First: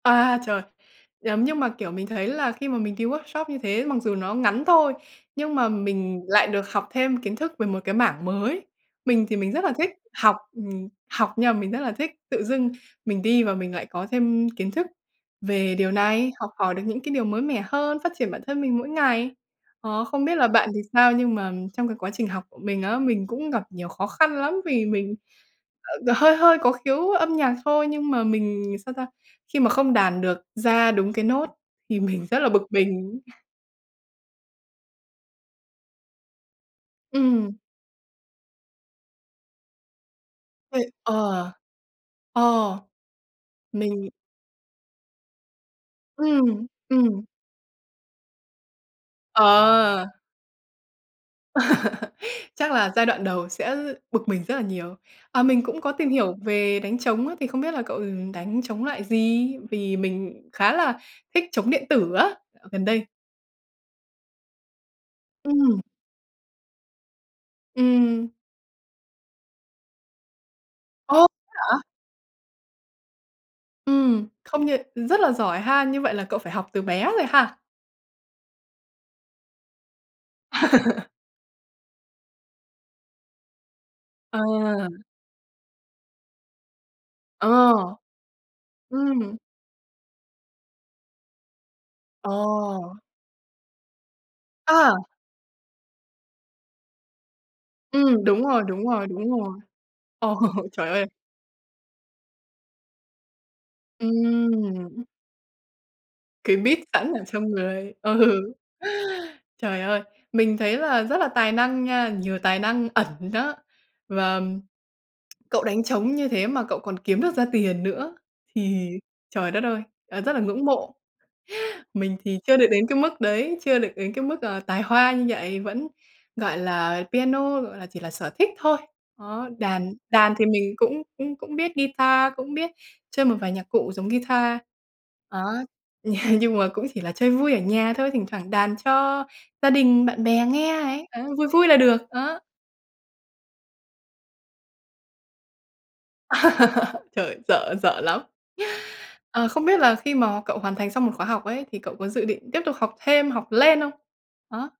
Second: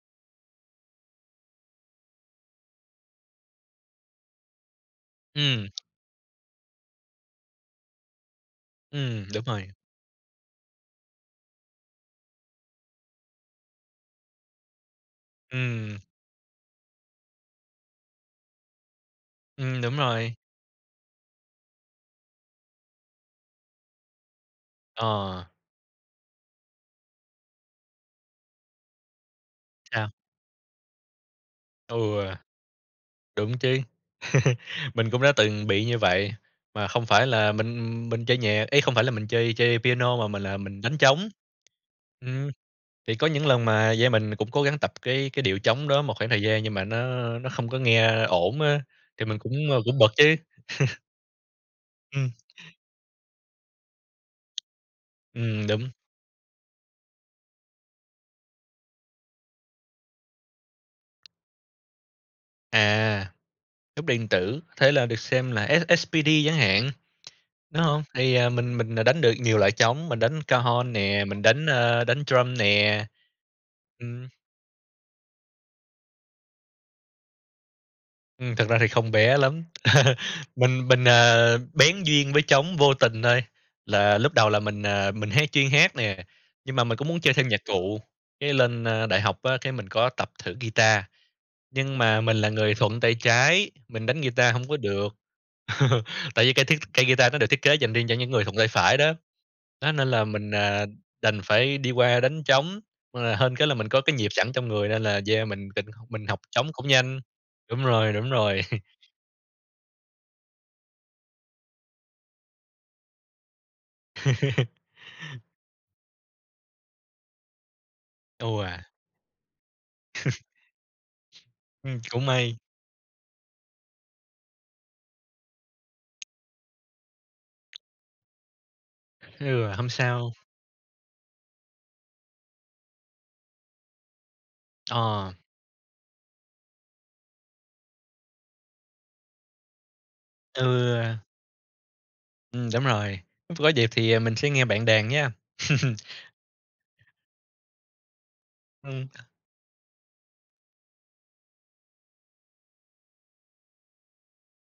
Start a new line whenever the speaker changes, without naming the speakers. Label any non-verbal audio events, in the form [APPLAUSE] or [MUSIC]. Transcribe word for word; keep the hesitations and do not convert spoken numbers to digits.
À, trời! Giống như mà, kiểu, mình thấy là khi mà mình đi workshop như thế mặc dù nó ngắn thôi, nhưng
Ừm.
mà mình lại được học thêm kiến thức về một cái mảng mới. Mình
Ừm,
thì
đúng
mình rất
rồi.
là thích học, ừm, học, nhưng mà mình rất là thích tự dưng mình đi và mình lại có thêm kiến thức về điều
Ừm.
này, học hỏi được những cái điều mới mẻ hơn, phát triển bản thân mình mỗi ngày.
Ừm, đúng
Ờ, không
rồi.
biết là bạn thì sao, nhưng mà trong cái quá trình học của mình á mình cũng gặp nhiều khó khăn lắm vì mình,
Ờ.
ờ, hơi hơi có khiếu âm nhạc thôi, nhưng mà mình sao ta? Khi mà không
Sao?
đàn được ra đúng cái nốt
Ừ.
thì mình rất là bực mình.
Đúng chứ! [CHUCKLES] Mình cũng đã từng bị như vậy mà không phải
Ừm.
là mình mình chơi nhà ấy, không phải là mình chơi chơi piano mà mình là mình
Vậy
đánh trống.
ờ,
Ừm.
ờ.
Thì có những lần mà,
Mình
yeah, mình cũng cố gắng tập cái cái điệu trống đó một khoảng thời gian
Ừm.
nhưng mà nó
Ừm.
nó không có nghe ổn á thì mình cũng, ơ, cũng
Ờ.
bực chứ. [CHUCKLES] Ừm.
[LAUGHS] Chắc là giai đoạn đầu sẽ bực mình rất là nhiều. À, mình
Ừm,
cũng
đúng.
có tìm hiểu về đánh trống á, thì không biết là cậu, ừm, đánh trống loại gì? Vì mình khá là thích trống điện tử á gần đây.
À! Nút điện tử, thế là được xem là
Ừm.
S-S-P-D chẳng hạn, đúng
Ừm
hông?
hừm.
Thì, à, mình mình, à, đánh được nhiều loại trống, mình đánh Cajon
Ô!
nè, mình đánh,
Hả?
a, đánh Drum nè.
Ừm.
Ừm.
Không như rất là giỏi ha! Như vậy là cậu phải học từ bé rồi ha?
Ừm, thực ra thì không bé lắm. [CHUCKLES] Mình, mình,
[LAUGHS]
à, bén duyên với trống vô tình thôi là lúc
Ờ.
đầu là mình, à, mình hát chuyên hát nè, nhưng mà mình cũng muốn chơi thêm nhạc
Ờ.
cụ, cái lên, ơ, đại
Ừm.
học á cái mình có tập thử guitar. Nhưng mà
Ờ.
mình là người thuận tay trái, mình đánh guitar hổng có
A!
được, [CHUCKLES] tại vì cây thiết cây guitar nó được thiết kế dành riêng cho
Ừm,
những
đúng
người thuận
rồi,
tay
đúng
phải
rồi,
đó.
đúng rồi.
Nó nên là
Ờ,
mình, à,
trời ơi!
đành phải đi qua đánh trống, ờ, hên cái là mình có cái nhịp sẵn
Ừm,
trong người
ưm.
nên là, yeah, mình định mình học
Cái
trống
beat
cũng
sẵn
nhanh.
ở trong
Đúng
người.
rồi, đúng
Ừ.
rồi. [CHUCKLES]
Trời ơi! Mình thấy là rất là tài năng nha, nhiều tài năng ẩn đó và
[CHUCKLES]
cậu đánh trống như thế mà cậu còn kiếm được ra tiền nữa
Tô à?
thì, trời đất ơi, à, rất là ngưỡng mộ!
[CHUCKLES] Ừm,
Mình
cũng
thì
may.
chưa được đến cái mức đấy, chưa được đến cái mức, ờ, tài hoa như vậy, vẫn, gọi là, piano, gọi là, chỉ là sở thích thôi. Đó,
Ừ, hông
đàn
sao.
đàn thì mình cũng cũng cũng biết guitar, cũng biết chơi một vài nhạc cụ giống guitar.
Ờ.
Đó. [CHUCKLES] Nhưng mà cũng chỉ là chơi vui ở nhà thôi, thỉnh thoảng đàn cho gia đình bạn bè, nghe ấy,
Ừ.
ờ, vui vui là được, ờ.
Ừm, đúng rồi. Có dịp thì, ờ, mình sẽ nghe bạn đàn nha. [CHUCKLES]
[LAUGHS] Trời! Sợ, sợ lắm!
Ừm.
Ờ, không biết là khi mà cậu hoàn thành xong một khóa học ấy thì cậu có dự định tiếp tục học thêm, học lên không? Ờ.